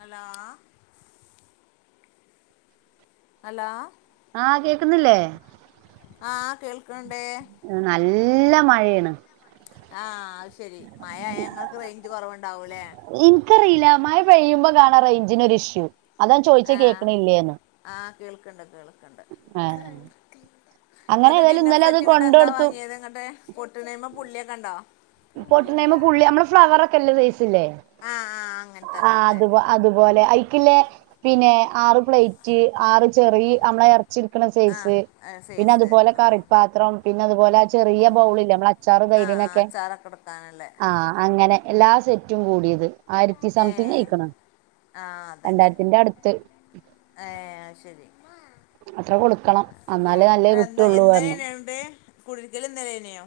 Hello hello ആഹ് കേക്കുന്നില്ലേ ആഹ് കേൾക്കണെണ്ട് ന്ന് നല്ല മഴേ ആഹ് അത് ശരി മയ ആയാ ഇങ്ങക്ക് റേഞ്ച് കൊറവുണ്ടാവൂല്ലേ ക്ക്യറിയില്ല മഴ പെയ്യുമ്പം കാണാ റൈഞ്ചിനൊരു ഇഷ്യു അതാ ചോയ്ച്ചേ ആഹ് കേക്കണില്ലേന്ന് ആഹ് കേൾക്ക്ണ്ട് കേൾ ക്കണ്ട് ആഹ് അങ്ങനെ എന്നിട്ട് ഏതായാലും ഡിന്നർ ഇന്നലെ അത് സെറ്റ് ഇങ്ങട്ട് കൊണ്ട് എന്താ കൊടുത്തു വാങ്ങിയത് ഇങ്ങട്ട് പൊട്ട്ണയ്മ്മ പുള്ളിയൊക്കെണ്ടോ പൊട്ടണെയ്മ്മ പുള്ളി ഞമ്മളെ ഫ്ലവർ ഒക്കെല്ലെ വേസില്ലേ ആഹ് ആഹ് അങ്ങനത്തെ ആ അങ്ങനത്തെ അത് വ അതുപോലെ ഐക്കില്ലെ പിന്നെ ആറ് പ്ലേറ്റ് ആറ് ചെറീ ഞമ്മള് എറച്ചിട്ക്കണ സൈസ് ആഹ് സൈസ് പിന്നതുപോലെ ഉം കറിപാത്രം പിന്നതുപോലെ ചെറിയ ബൗളില്ലെ നമ്മളെ അച്ചാറ് തൈരിനൊക്കെ അതാണല്ലെ ആഹ് അങ്ങനെ എല്ലാ സെറ്റും കൂടിയത് ആയിരത്തി സംതിങ് ഏഹ് ആയിക്കണ് രണ്ടായിരത്തിന്റെ അടുത്ത് ഏയ് അയ് ശരി അത്ര കൊടുക്കണം എന്നാലേ നല്ലേ എന്ന കിട്ടുള്ളൂ എന്നാ പറഞ്ഞു [unintelligible] കുടീരിക്കല് ഇന്നലെയ്നൊ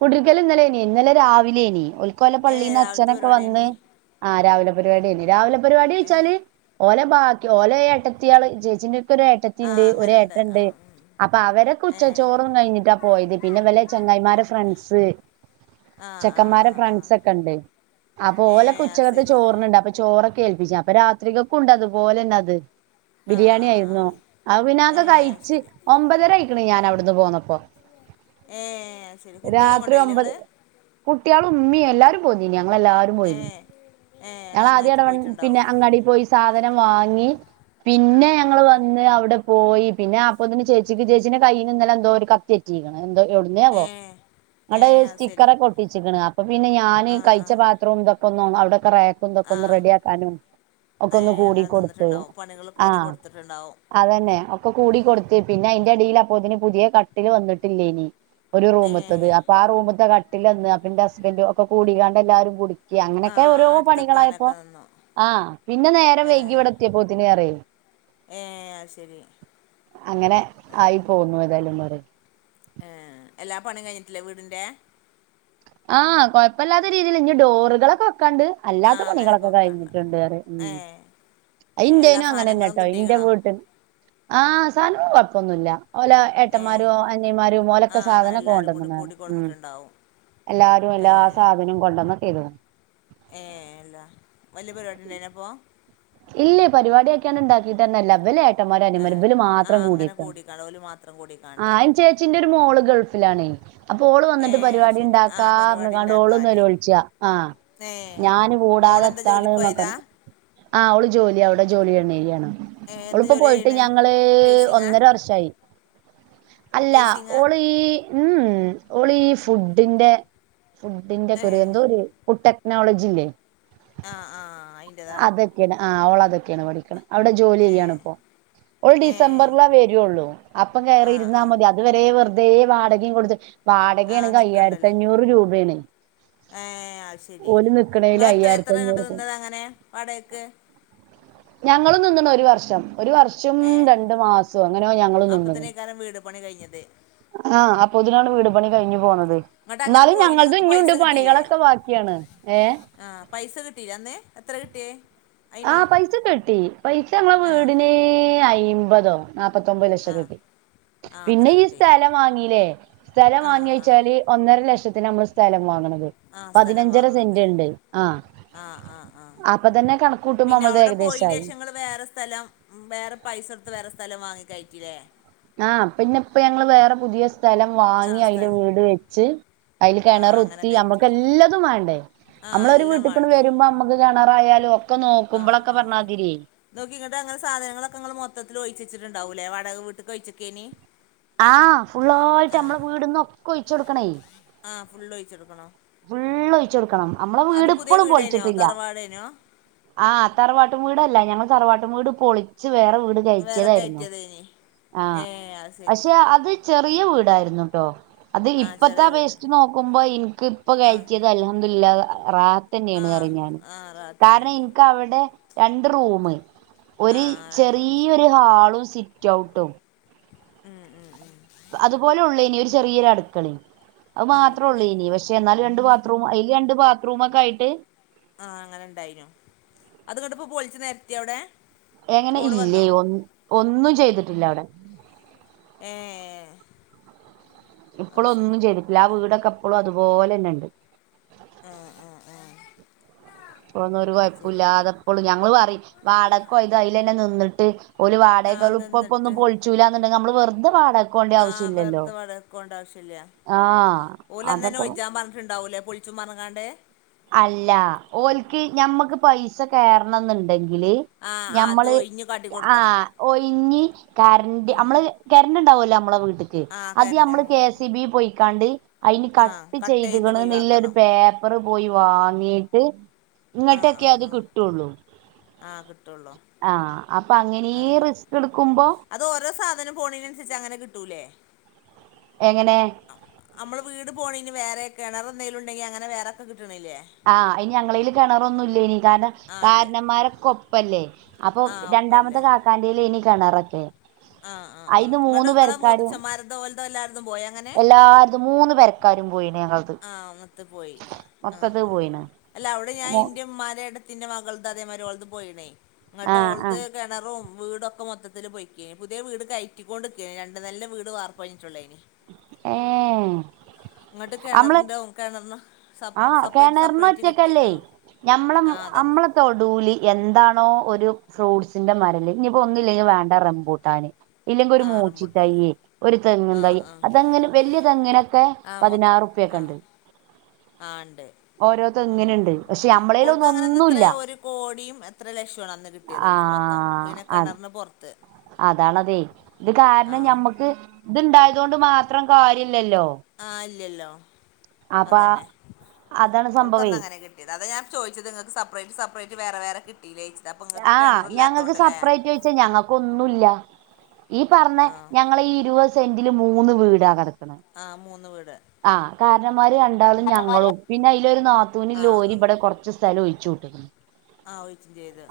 കുടീരിക്കൽ ഇന്നലെയ്നി ഇന്നലെ രാവിലെയ്നി ഒൽക്കോല ഏഹ് പള്ളീന്ന് രാവിലത്തെ അച്ഛനൊക്കെ വന്ന് പരിപാടിയേനി ആഹ് രാവിലെ പരിപാടിയെനി രാവിലെ ഏഹ് പരിപാടീച്ചാല് ഓലെ ബാക്കി ഓല ഏട്ടത്തിയാള് ചേച്ചിന്റെക്കൊര് ഏട്ടത്തിണ്ട് ആഹ് അങ്ങനെണ്ട് ഒരേട്ടണ്ട് ആഹ് ഉം അപ്പ അവരൊക്കെ ഏഹ് ഉച്ചച്ചോറും കഴിഞ്ഞിട്ടാ പോയത് പിന്നെവലെ ചെങ്ങായിമാരെ ഫ്രണ്ട്സ് ആഹ് ആഹ് ചെക്കന്മാരെ ആഹ് ആഹ് ഫ്രണ്ട്സക്കെണ്ട് അപ്പ ഓലൊക്ക ഏഹ് അത് ഉച്ചക്കത്തെ ശരി ചോറിനെണ്ട് അപ്പ ചോറൊക്കെ ഏൽപ്പിച്ചാ അപ്പ രാത്രിക്കക്കുണ്ട് അതുപോലെന്നെ അത് ആഹ് ബിരിയാണി ആഹ് ആയിരുന്നു ആഹ് അപ്പം പിന്നെ അതൊക്കെ ഏഹ് അത് കഴിച്ച് ശരി ഒമ്പതര ആയിക്ക്ണ് ഞാൻ അവിടുന്ന് പോന്നപ്പൊ ഏഹ് അയ് ശരി കുട്ട്യാളിം രാത്രി കൊണ്ടയ്ലെ ഒമ്പത് ഇങ്ങള് കുട്ട്യാളും ഉമ്മിം എല്ലാരും പോന്നീനി ഞങ്ങളെല്ലാരും പോയിനി ഏഹ് ഏഹ് അങ്ങനെ ഞങ്ങളാദ്യം ഒന്നായിട്ട് എടവണ്ണ പിന്നെ പോയിട്ടുണ്ടാവും അങ്ങാടി പോയി സാധനം വാങ്ങി പിന്നെ ആഹ് ആഹ് ഞങ്ങള് ആഹ് വന്ന് അവിടെ പോയി പിന്നെ അപ്പോത്തിന് ചേച്ചിക്ക് ചേച്ചിന്റെ കയ്യിൽ ഇന്നെലെന്തോ ഒരു കത്തിയെറ്റിയിക്ക്ണ് എന്തോ എവിടുന്നേയാവോ ആഹ് എന്നട്ട് സ്റ്റിക്കറക്കെ ഒട്ടിച്ചിക്ക്ണ് അപ്പൊ പിന്നെ ഞാന് ആഹ് കഴിച്ച ആഹ് പാത്രും ഇതൊക്കെ ഒന്ന് അവിടെക്കെ റേ ക്കും ഇതൊക്കൊന്ന് ആഹ് റെഡിയാക്കാനും ഒക്കെ ഒന്ന് ഏഹ് അങ്ങനെ കൂടിക്കൊടുത്ത് നിന്നിട്ടുണ്ടാവും പണികൾ കൂടി ആഹ് കൊടുത്തിട്ടുണ്ടാവും അതന്നെ ഒക്കെ കൂടിക്കൊടുത്ത് പിന്നെ അയ്ന്റെ അടീല് അപ്പോത്തിന് പുതിയ കട്ടില് വന്നിട്ടില്ലേനി ഒരു റൂമ് ഏഹ് കട്ടില് വന്ന് അപ്പെന്റെ ഹസ്ബൻഡും ഒക്കെ കൂടിക്കാണ്ട് എല്ലാരും കൂടി ‌ക്കി അങ്ങനെയൊക്കെ ആഹ് ഓരോ പണികളായപ്പോ അടുത്തെക്കാനൊക്കെ നിന്നു ആഹ് പിന്നെ നേരം ഏഹ് വൈകി ഇവട ത്തിയേപ്പോത്തിന് അറ്യു ഏഹ് അത് ശരി അങ്ങനെ ആയി പോന്നു എതാലും [unintelligible] ഏഹ് എല്ലാ പണിം കയ്ഞ്ഞിട്ടില്ലേ വീടിന്റെ ആഹ് കൊയപ്പല്ലാത്ത രീതീല് ഇഞ്ഞ് ഡോറുകളൊക്കെ വെക്കാണ്ട് ആ അല്ലാത്ത അങ്ങനൊക്കെ പണികളൊക്കെ വെക്കണ്ട് കഴിഞ്ഞിട്ടുണ്ട് പറയ ഉം ഏ ഏ എല്ലാ അയിൻ്റെനും സാധനങ്ങളും അങ്ങനെന്നെട്ടോ ഇൻ്റെ കിട്ടിക്കണോ വീട്ടില് ആഹ് സാനും കൊഴപ്പൊന്നുല്ല ഓലാ ഏ ഏട്ടന്മാരും അനിയന്മാരും ആ ഓലൊക്കെ അങ്ങനെ സാധനൊക്കെ എല്ലാരും കൂടി കൊണ്ടന്ന [unintelligible] ഉം കൂട്ടിക്കൊടുന്നിട്ടുണ്ടാവും എല്ലാരും ഏ എല്ലാ സാധനും കൊണ്ടന്നൊക്കെയ്തു ഏഹ് എല്ല വല്യ പരിപാടി ഇണ്ടായ്നൊ അപ്പോ ഇല്ലേ പരിപാടിയാക്യാണ്ട് ഇണ്ടാക്കീട്ടെന്നെല്ല ഇവല് ഏ ട്ടൻമാരും ഏ അനിയന്മാരും ഇവല് ആ മാത്രം അങ്ങനെ കൂടിയട്ടാണ് കൂടിക്കാണ്ട് ഓല് മാത്രം കൂടിക്കാണ്ട് ആഹ് അയ്ന് ചേച്ചിന്റെ ഒരു മോള് ഗൾഫിലാണെ അപ്പൊ ഓള് ഏ വന്നിട്ട് പരിപാടി ശരി ആ പരിപാടി ണ്ടാക്കാർഞ്ഞ്ക്കാണ്ട് ഓള് ഉണ്ടാക്കാന് നെലോൾചാ ആഹ ഏ ഞാന് മോളെന്താ കൂടാതെത്താണ് ജോലിക്ക് ന്നൊക്കെ ർഞ്ഞ് പോയതാ ആഹ് അവള് ജോല്യ അവിടെ ജോലി എ എന്നെയ്യാണ്. ഏ എന്ത് ഓൾപ്പ ജോലി പോയിട്ട് ചെയ്യണ് ഞങ്ങള് നഴ്സിങ്ങാ ഒന്നര വർഷായി. അല്ല നഴ്സിങ്ങാ ഓൾ ഈ ഉം ഓള് ഈ ഫുഡിന്റെ ഫുഡിന്റെ ഏ ഒക്കെ ഒരു എന്തോ ഒരു പുട്ട നോളജില്ലേ ആ ആ അയിൻ്റെതാ അതക്കേണ് ആഹ് ഓൾ അതൊക്കേണ് പഠിക്ക്ണേ അവിടെ ജോലി ഏ ചെയ്യാണ്പ്പൊ ഓൾ ഏ ഡിസംബർലാ വെരൊള്ളൂ അപ്പം ആ കയറി ഇരുന്നാ ആ മതി അത് അതു വരെ വെറുതെ വാടകീം കൊടുത്ത് ആ വാടകേണങ്ക അയ്യായിരത്തി നിൽക്കണ്ടല്ലോ അഞ്ഞൂറ് രൂപേണ് ഏഹ് അഹ് ശരി നിക്കണേല് ഇങ്ങളെത്ര അയ്യായിരത്തി എത്ര അഞ്ഞൂറ് ഇങ്ങട്ട് രൂപ നിന്നത് അങ്ങനെ വാടേക്ക് ഞങ്ങളും നിന്ന്ണ് ഒരു വർഷം ഒരു വർഷം ച്ചും ഏഹ് രണ്ടു മാസോ അങ്ങനെയോ ഞങ്ങളും നിന്ന് അപ്പത്തിനേക്കാരം വീട് പണി കഴിഞ്ഞത് ആഹ അപ്പൊ തിനാണ് വീട് പണി കഴിഞ്ഞു പോന്നത് ഇങ്ങട്ട് അങ്ങനെ ന്നാലും പോയിന് ഞങ്ങൾതെ ഇങ്ങക്ക് പൈസ ഇഞ്ഞൂണ്ട് കിട്ടീല്ലേ പണികളൊക്കെ ബാക്കിയാണ് ഏഹ് ആഹ് പൈസ കിട്ടീലെ അന്ന് എത്ര കിട്ടിയെ ആ പൈസ ഒക്കെ കിട്ടി പൈസ ങ്ങളെ ആഹ് വീടിന് അയ്മ്പതോ ന്നാപത്തൊമ്പത് ലക്ഷം ആഹ് കട്ടി ആഹ് അത്ര പിന്നെ ഈ കിട്ടി സ്ഥലം വാങ്ങീല്ലേ സ്ഥലം ആഹ് വാങ്ങി ആഹ് വച്ചാൽ ഒന്നര ലക്ഷത്തിന് നമ്മൾ സ്ഥലം വാങ്ങണത്. ആഹ് സ്ഥലം പതിനഞ്ചര വാങ്ങണത് സെന്റ് ഇണ്ട് ആഹ് ആഹ് ആഹ് ആഹ് അപ്പ തന്നെ കണ തും മൊമതേ എകദേശ ആയി. നിങ്ങൾ വേറെ സ്ഥലം വേറെ പൈസ കൊട്ത്ത് വേറെ സ്ഥലം വാങ്ങി കഴറ്റില്ലേ ആഹ് പിന്നെ ഇപ്പ ഞങ്ങൾ വേറെ പുതിയ സ്ഥലം വാങ്ങി ആഹ് അയിൽ സ്ഥലം വീട് വെച്ച് അയിൽ ആഹ് അങ്ങനെ കെണറുത്തി കയറ്റി അമ്മക്ക് എല്ലതും വാണ്ടേ ആഹ് അമ്മളൊരു എല്ലാം വീട്ടിക്കണ്ട് വാണ്ടേ വരുമ്പോ നമ്മക്ക് കെണറായാലും ഒക്കെ നോക്കുമ്പോളൊക്കെ പറഞ്ഞാതിര്യ തോക്കി ഇങ്ങട്ട് അങ്ങന സാധനങ്ങളൊക്കെ ഇങ്ങള് മൊത്തത്തിലൊഴ്ച ച്ചിട്ടുണ്ടാവുലേ വാടക വീട്ട്ക്ക് ഒഴ്ച്ചക്കേനി ആഹ് ഫുള്ളായിട്ട് അമ്മളെ വീട്ന്നൊക്ക ഒഴിച്ചൊട്ക്കണേ ആഹ് ഫുള്ള് ഒഴിച്ചെടുക്കണോ വെള്ള ഒഴിചൊട്ക്കണം നമ്മളെ അത് വീട് പുതിയ ഇപ്പളും വീടേനോ പൊളിച്ചിട്ടില്ല തറവാടേനോ ആഹ് തറവാട്ടും വീട അല്ല ഞങ്ങൾ തറവാട്ടും വീട് പൊളിച്ച് വേറെ വീട് വേറെ കഴിക്കതായിരുന്നു കയറ്റിയതേനി ആ ഏഹ് അത് ശരി പക്ഷെ അത് ചെറിയ വീടായിരുന്നു ട്ടോ അത് ആഹ് ഇപ്പത്തെ ചെറിയ വീട് ആപേക്ഷിച്ചു നോക്കുമ്പോ ഇൻക്ക്‌ ഇപ്പ ആഹ് കയറ്റത് അൽഹംദുലില്ല റാഹത്ത് തന്നേണ് ആഹ് പറയും ഞാൻ ആഹ് കാരണം റാഹത്തന്നേണ് ഇൻ ക്കവിടെ രണ്ട് റൂമ് ഒര് ആഹ് ആഹ് രണ്ട് റൂമ് ചെറിയരു ഹാളും, സ്വിറ്റ് ഔട്ടും ഉം ഉം ഉം അതുപോലെ ഉള്ള ഇനി ഒരു ചെറിയൊരു അടുക്കളീം അത് ആഹ് മാത്രേ അടക്കളയാ ഉള്ളൂഇനി ക്ഷ പക്ഷെ എന്നാലും രണ്ട് ബാത്റൂം അതിൽ രണ്ട് ബാത്റൂമ ഒക്കെയിട്ട് ആഹ് അങ്ങനെ ഇണ്ടായിനോ അത് ഇങ്ങട്ട്പ്പോ പൊളിച്ച് നെരത്തി അവിടെ എങ്ങനെ റോഡ് ഇല്ലേ വന്നോ ഒന്ന് ഒന്നും ചെയ്തിട്ടില്ല അവിടെ ഏഹ് അത് ഇപ്പളും ശരി ഒന്നും ചെയ്തിട്ടില്ല. ആ വീടൊക്കെ ഇപ്പളും അതുപോലെ തന്നെ ഉണ്ട് ആഹ് ആഹ് ആഹ് പൊന്നൊഒരു അത് കുഴപ്പും ശരി ഇല്ലാതെപ്പോളും ഞങ്ങൾ പറയും വാടക്കോ ഇത് അയിലന്നെ നിന്നിട്ട് ഓൽ വാടകൾ ആഹ് ഇപ്പപ്പോന്നും നിന്നിട്ട് പൊളിച്ചൂല്ല എന്നുണ്ടങ്കെ നമ്മള് വെർതെ വാട ആഹ് വെർത പാടക്ക് പോണ്ട ആവശ്യല്യ ആഹ് ഓൽ അന്നന്നെ അതൊക്കെ ഒഴിച്ചാൻ പറഞ്ഞിട്ടുണ്ടാവൂലേ പൊളി ച്ചുമറഞ്ഞിക്കാണ്ട് അല്ല ഓൽക്ക് ഞമ്മക്ക് പൈസ കേറണം എന്നുണ്ടെങ്കില് ആഹ് ആഹ് അത് ഞമ്മള് ഒഴിഞ്ഞ് കാട്ടി കൊടുക്കണം ആഹ് ഒയിഞ്ഞി കരന്റ് അമ്മള് കെരണ്ട് ഉണ്ടാവല്ലോ അമ്മളെ വീട്ട്ല് ആഹ് അത് കരണ്ട് അമ്മള് കെ എസ് ഇ ബി പോയിക്കാണ്ട് അയിന് ആഹ് കട്ട് ചെയ്ത് ചെയ്ത്ക്ക്ണ് നില്ലൊരു ഒഴിവാക്കണം പേപ്പ പോയി വാങ്ങിയിട്ട് ആഹ് ഇങ്ങട്ടൊക്കെ ആഹ് അത് ആഹ് കിട്ടുള്ളൂ ആഹ് കിട്ടൊള്ളൂ ആഹ് അപ്പ അങ്ങനീം റിസ്ക് ഇട്ക്കുമ്പോ അത് ഓരോ സാധനം പോണീനൻസര്ച്ച് അങ്ങനെ കിട്ടൂല്ലേ എങ്ങനെ അമ്മള് വീട് പോണെന് വേറെ കെണർ എന്തേലും ഇണ്ടെങ്കി അങ്ങനെ വേറാര്ക്കും കിട്ട്ണില്ലേ ആഹ് അയ്ന് ഞങ്ങളീല് കെണറൊന്നുല്ലെനിം കാരണം ആഹ് ഇല്ല കാരണന്മാരെകൊപ്പല്ലേ അപ്പൊ ആഹ് ഒപ്പല്ലേ രണ്ടാമത്തെ കാക്കാന്റീലേനിം കെണറൊക്കെ ആഹ് ആഹ്ആഹ് ങ്ങട്ട് ഇങ്ങളെ മൂത്തച്ചന്മാരതോ ഓൽതോ എല്ലാര്തും പോയോ അങ്ങനെ ത് മൂന്ന് പെരക്കാരും പോയിന് ഞങ്ങൾത് ആഹ് അങ്ങത്ത് പോയി ആഹ് ആഹ് ആഹ് പോയിണ് അല്ല അവ്ടെ ഞാൻ മു ഇന്റെമ്മാന്റെ ഏട്ടത് ത്തിന്റെ മകൾത് അതേമാരി ഓൾതും പോയിണേ ഇങ്ങട്ട് ആഹ് ഓൾത് ആഹ് കെണറും വീടൊക്കെ മൊത്തത്തില് പൊയ്ക്കേ പുത്യെ വീട് കയറ്റിക്കാേണ്ട്ക്കേനിം രണ്ട് നെലന്റെ വീട് വാർപ്പ് കഴിഞ്ഞിട്ടാെള്ളേനിം ഏഹ് ഇങ്ങട്ട് അമ്മള് കെണർ െന്റാം കെണർന് ആഹ് കെണർനൊറ്റക്കല്ലേ ഞമ്മള ആഹ് അതന്നെ അമ്മള തൊടൂലി എന്താണോ ഒരു ഫ്രൂട്ട്സിന്റെ മരല്ലേ ഇനിപ്പോ ഒന്നും ഇല്ലേലും വേണ്ട റംപൂട്ടാന് ഇല്ലെങ്കിഒരു ആഹ് മൂച്ചി റംബുട്ടാന് തയ്യ് ഒരു തെങ്ങും ആഹ് തൈ ആഹ് അതെങ്ങന് വല്ല്യ തെങ്ങിനൊക്കെ ആഹ് മൊത്തം പതിനാറുപ്യക്കെ ആഹ് ഇണ്ട് ആഹ് ഇണ്ട് ഉം തെങ്ങിനുണ്ട് ഉം പക്ഷെ ഓൾക്ക് നമ്മളേലൊന്നും അങ്ങനെന്ന് എത്ര ഒന്നുല്ല ഒരു കോടിയും എത്ര ലക്ഷോം ആണ് അന്ന് കിട്ട് ട്ടേത് ഓൽക്ക് മൊത്തം പിന്നെ കെണർന് പാെർത്ത് അതാണതെ ഇത് കാരണം ഞമ്മക്ക് ഇത്ണ്ടായതാേണ്ട് മാത്രം കാര്യല്ലല്ലോ ആഹ് ഇല്ലല്ലോ അപ്പ അതന്നെ അതാണ് സംഭവേ ഓൽക്കന്ന് അങ്ങനെ കിട്ട് ട്ടേത് അതാ ഞാൻ ചോയ്ച്ചത് ഇങ്ങക്ക് സപ്പറേറ്റ് സപ്പറേറ്റ് വേറെ വേറെ കിട്ട് കിട്ടീലേയ്ച്ചത് അപ്പം ആഹ് ഞങ്ങക്ക് സപ്പറേറ്റ് ചോയ്ച്ചാ ഞങ്ങക്ക് ഒന്നുംല്ല ഈ പർഞ്ഞ ആഹ് ഞങ്ങളെ ഈ ഇരുവ സെന്റില് മൂന്ന് വീടാ കടക്ക് ആഹ് മൂന്ന് വീ ആഹ് കാര്നോമ്മാര് രണ്ടാളും ഞങ്ങളും പിന്നെ അയ്ലൊരു ആഹ് നാത്തൂന്ല്ലോരി ആഹ് ഇവടെ കൊ ർച്ച് സ്ഥലം ഒഴിച്ചൂട്ട്ണ് ആഹ് ഒഴിച്ചും ചെയ്ത്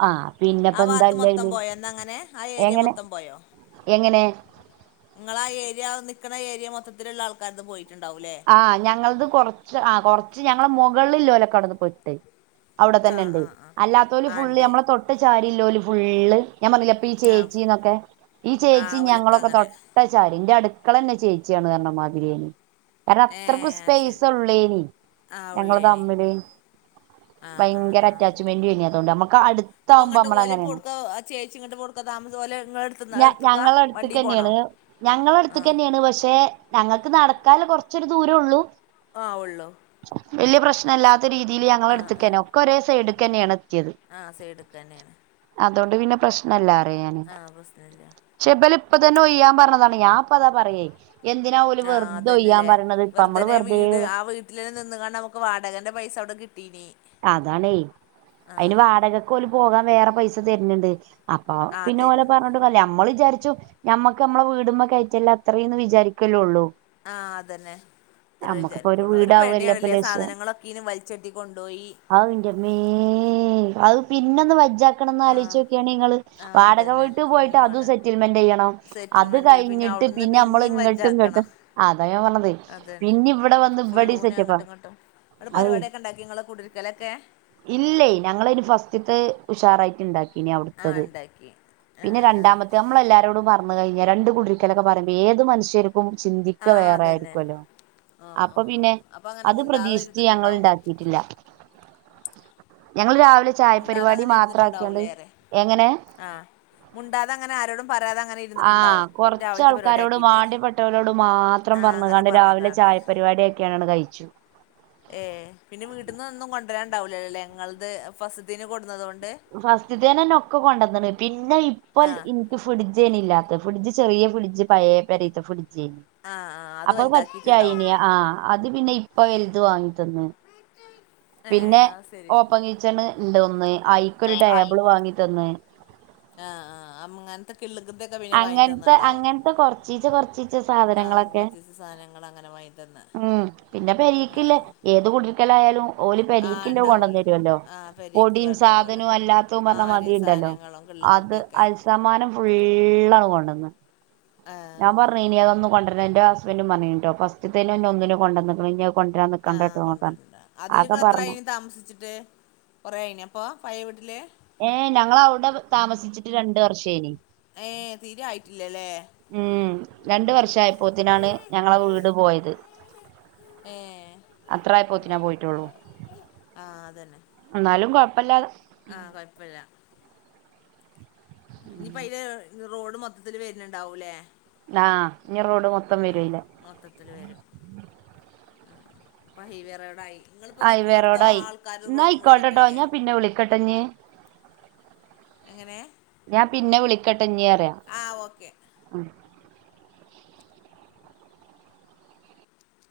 ആ വാത്ത് മൊത്തം പിന്നെപ്പെന്താല്ലയില് പോയോ എന്നങ്ങനെ ആ ഏരിയ എങ്ങനെ മൊത്തം പോയോ എങ്ങനെ നിങ്ങള ആ ഏരിയ നിക്ക്ണ ഏരിയ മൊത്തത്തില്ള്ള ആൾക്കാര്തും പോയിറ്റ്ണ്ടാവുല്ലേ ആഹ് ഞങ്ങൾത് കൊറച്ച് ആഹ് കൊർച്ച് ഞങ്ങള മൊകൾല്ലോലൊക്കവട്ന്ന് പൊയ്ട്ടേ അവ്ടെത്തന്നെ ആഹ് ഇണ്ട് ആഹ് ആഹ് അല്ലാത്തോല് ആഹ് ഫുള്ള് ഇണ്ട് നമ്മളെ തൊട്ട് ചാരില്ലാേല് ഫുള്ള് ഞാൻ പറഞ്ഞിലെ പ്പ ഈ ആഹ് ചേച്ചിന്നൊക്കെ ഈ ചേച്ചി ആഹ് ഓലൊക്കെ ഞങ്ങളൊക്ക തൊ അങ്ങനെ ട്ട ചാരി ഇന്റെ അട്ക്കളന്നെ ചേച്ചിയാണ് പറഞ്ഞമാതിരേനിം കാരണം അത്രക്കും ഏഹ് അത് ശരി സ്പെയ്സൊള്ളേനിം ആഹ് ഞങ്ങള് ഉള്ളേനി തമ്മില് ആഹ് ആഹ് ഭയങ്കര ആഹ് അറ്റാച്ച്മെന്റും എയ്നി അതോണ്ട് അമ്മക്ക് അട്ത്ത് ഇപ്പ ഇങ്ങട്ട് ഓല് പ്പൊട്ക്കാേ ആചേച്ചി ഇങ്ങട്ട്പ്പൊട്ക്കാ താമസം ഓലെ ഇങ്ങളെ എട്ത്ത്ന്നാ ഞ എട്ത്ത്ക്കാ ഞങ്ങളെ വണ്ടീ അടുത്ത്ക്ക് പോണോ തന്നെയാണ് ഞങ്ങളെ ആഹ് എട്ത്ത്ക്കെന്നെണ് പക്ഷെ ഞങ്ങക്ക് നടക്കാല കൊറച്ചൊരു ദൂരൊള്ളൂ ആഹ് ഒള്ളൂ വല്ല്യ പ്രശ്നം ഇല്ലാത്ത രീതിയില് ആഹ് ആഹ് ഞങ്ങളെട്ത്ത്ക്കന്നെ ഒക്കെ ഒരേ സൈഡ്ക്കെന്നേണ് എത്തിയത് ആഹ് സൈഡ്ക്കെന്നേണ് അതോണ്ട് പിന്നെ പ്രശ്നല്ല അറ ഞാന് ആഹ് പ്രശ്നല്ല ക്ഷെ ഇബല് ഇപ്പത്തന്നെ ഒയ്യാൻ പറഞ്ഞതാണെ ഞാൻപ്പതാ പറയേ എന്തിനാ ഓല് വെർ തന്നെല്ലേ വെർതനെ വീട് ആ വീട്ടിലന്നെ ന്നിന്ന്കാണ്ട് നമുക്ക് വാടകന്റെ പൈസ അവ്ടെ കിട്ടീനി അതാണേ അയ്ന് ആഹ് വാടകക്ക് ഓല് പോകാൻ വേറെ പൈസ തര്ന്ണ്ട് അപ്പാ ആഹ് പിന്നെ ഓലെ തര്ന്ണ്ട് പറഞ്ഞ്ട്ടും ല്ല മ്മള് വിചാരിച്ചു ഞമ്മക്ക് ഞമ്മള വീടുമ്മ കയറ്റല്ല അത്രേന്ന് വിചാരിക്കല്ലോള്ളൂ. ആഹ് അതന്നെ ഇത്ര വിചാരിക്കുള്ളൂ ഒരു വീടാവല്ലേ ഇപ്പ പേടിയാണല്ലേ സാധനങ്ങള. ഇനും വലിച്ചെട്ടി കൊണ്ടോയി. അ ഇന്റെമേ അത് പിന്നൊന്ന് വജ്ജ ക്കണംന്ന് ആഹ് ആലോയ്ച്ചൊക്കയാണിങ്ങള് ആഹ് വാടക അതന്നെ വീട്ടി പോയിട്ട് പിന്നിം അതും വാണം സെറ്റിൽമെന്റെയ്യണം. അത് സെറ്റിൽമെന്റില് കയിഞ്ഞിട്ട് അവിടുന്ന് പിന്നെ അമ്മള് പിന്നിം ഇങ്ങട്ടും ഇങ്ങട്ടും വജ്ജാക്കണം അതാഞാൻ പറഞ്ഞത് പിന്നെ ഇവിടെ വന്ന് ഇവിടെ സെറ്റപ്പ ങ്ട്ടുംങ്ട്ടും അവ്ടെ പര് പാടിക്കെ ഇണ്ടാക്യോ ഇങ്ങളെ കൂടിയിരിക്കലോക്കെ. ഇല്ലയ് ഞങ്ങളഅയ്ന് ഫസ്റ്റിത്തെ ഉഷാറായിട്ട് ഇണ്ടാക്കി. ഇനി ആ അവിടുത്തത് ഉണ്ടാക്കി ആ പിന്നെ ആ രണ്ടാമത്തെ നമ്മളെല്ലാരോടും പറഞ്ഞ നമ്മ കയ്ഞ്ഞ രണ്ട് കുടിര്ക്കലൊക്കെ പറീമ്പോ ഏത് മനുഷ്യരും ക്കും ചിന്തിക്ക ആ വേറെ അതന്നെ ആയിരിക്കുമല്ലോ ആ അപ്പൊ ആ ആ പിന്നെ അപ്പൊ അങ്ങനെ അത് മുണ്ടാതെ പ്രതീക്ഷിച്ച് ഞങ്ങൾ ഇരുന്നിട്ടുണ്ടാവും ഇണ്ടാക്ക യിട്ടില്ല ഞങ്ങള് രാവിലെ ചായ മുണ്ടാതെ പരിപാടി മാത്ര ആക്കിആണ്ട് എങ്ങനെ. ആഹ് മുണ്ടാതെ അങ്ങനെ ആരോടും പറാതെ അങ്ങനെ ഇര് ആഹ് കൊറച്ചാൾക്കാരോട് വാണ്ട്യപ്പെട്ടവരോട് മാത്രം ആ അങ്ങനെ പറഞ്ങ്ങാണ്ട് രാവിലെ പറഞ്ഞക്കാണ്ട് ചായപരിപാടിആക്ക ക്യാങ്ട്ട് കയിച്ചു. ഏ പിന്നെ വീട്ടിന്നൊന്നും കൊണ്ടരാണ്ടാവില്ലല്ലേ ഇങ്ങളത് ഫസറ്റിതീന് കൊട് ന്നതോണ്ട്. ഫസ്റ്റിതേനന്നെ ഒക്കെ കൊണ്ടന്നണ് പിന്നെ ഇപ്പൽ ആ ഇൻ ക്ക് ഫിഡ്ജേന് ഇല്ലാത്തെ ഫിഡ്ജ് ചെറിയെ ഫിഡ്ജ് പയെ പേരീത്തെ ഫ്രിഡ്ജ്ന്. ആ ആ അത് അപ്പൊഅത് വലുതാക്കിയിട്ടുണ്ടാവും പറ്റായിന് ആഹ് അത് പിന്നെ ഇപ്പ വെലുത് വാങ്ങി തന്ന്. ഏ പിന്നെ അത് ശരി ഓപ്പങ് ച്ഛണ് ഇണ്ട് ഒന്ന് ഐക്കൊരു ടേബിള് വാങ്ങി തന്ന്. ആഹ്, ആഹ് അങ്ങനത്തെ കിള്കിത്ക്കെ പിന്നെ വാങ്ങിത്തന്നുണ്ടാവും. ത് കോറച്ചിചെ, കൊറച്ചി ച്ച് സാധനങ്ങളൊക്കെ കൊറച്ചീസം സാധനങ്ങൾ അങ്ങനെ വാങ്ങി തന്ന് ഉം പിന്നെ പേരീക്കില്ലേ ആഹ് ഏത് കുടിരിക്കലായാലും. ഓല് ആഹ് പേരിക്കല്ല ഉണ്ടാവുമല്ലോ കൊണ്ടന്നേരുല്ലോ ആഹ് പൊടി പെരീക്കുള്ള ഉണ്ടാവുമല്ലോ സാധനോ അല്ലാത്തതും ആഹ് പറഞ്ഞാ അരിയും മതിരി ണ്ടല്ലോ സാധനങ്ങളും കിള്ളും അത് കൃതിയൊക്കെ അരിസമാനം ഫുള്ളാണ് കൊണ്ട ഞാൻ ആഹ് പറഞ്നി അതൊന്ന് കൊണ്ടരണ്ട ഇന്റെ ഹസ്ബന്റും പറഞ്ഞിന്നുട്ടോ ഫസ്റ്റത്തേനന്നെ ഒന്നിന് കൊണ്ടന്ന്ക്ക്ണു ഇഞ്ഞി ആഹ് കൊണ്ടര്ണ്ട അതിലിങ്ങള് പറഞ്ഞു എത്രായി താമസിച്ചിട്ട്? കൊറെ അയ്ന് അപ്പോ പയെ വീട്ടില്. ഏ ഞങ്ങളവിടെ താമസിച്ചിട്ട് രണ്ട് വർഷേന്. ഏഹ് തീരെ ആയിട്ടില്ലല്ലേ ഉം രണ്ട് വർഷആയപ്പോത്തിനാണ് ഞങ്ങളെ വീട് പോയത്. ഏഹ് അത്രായപോത്തിന പോയിട്ടോള്ളൂ. ആഹ് അതന്നെ ഇന്നാലും കൊഴപ്പല്ലാതെ ആഹ് കോഴപ്പല്ല. ഇഞ്ഞിപ്പയ്ല് റോഡ് മൊത്തത്തില് വരുന്ണ്ടാവൂലേ. ആഹ് ഇഞ്ഞി റോഡ് മൊത്തം വരുഅയ്ലെ. മൊത്തത്തില് വരും പ്പ ഹൈവെ റോഡായി. നിങ്ങളിപ്പോ അ യ് നിക്കണോടത്തോ വെറോടായി ആൾക്കാർ ഇന്ന റോഡും വീടൊക്കെ അല്ലേ അയ്ക്കോട്ടട്ടോഞ്ഞാ പിന്നെ വിളിക്കട്ടെഞ്ഞി. എങ്ങനെ. ഞാൻ പിന്നെ വിളിക്കട്ടെഞ്ഞി അറ. ആഹ് ഓക്കെ.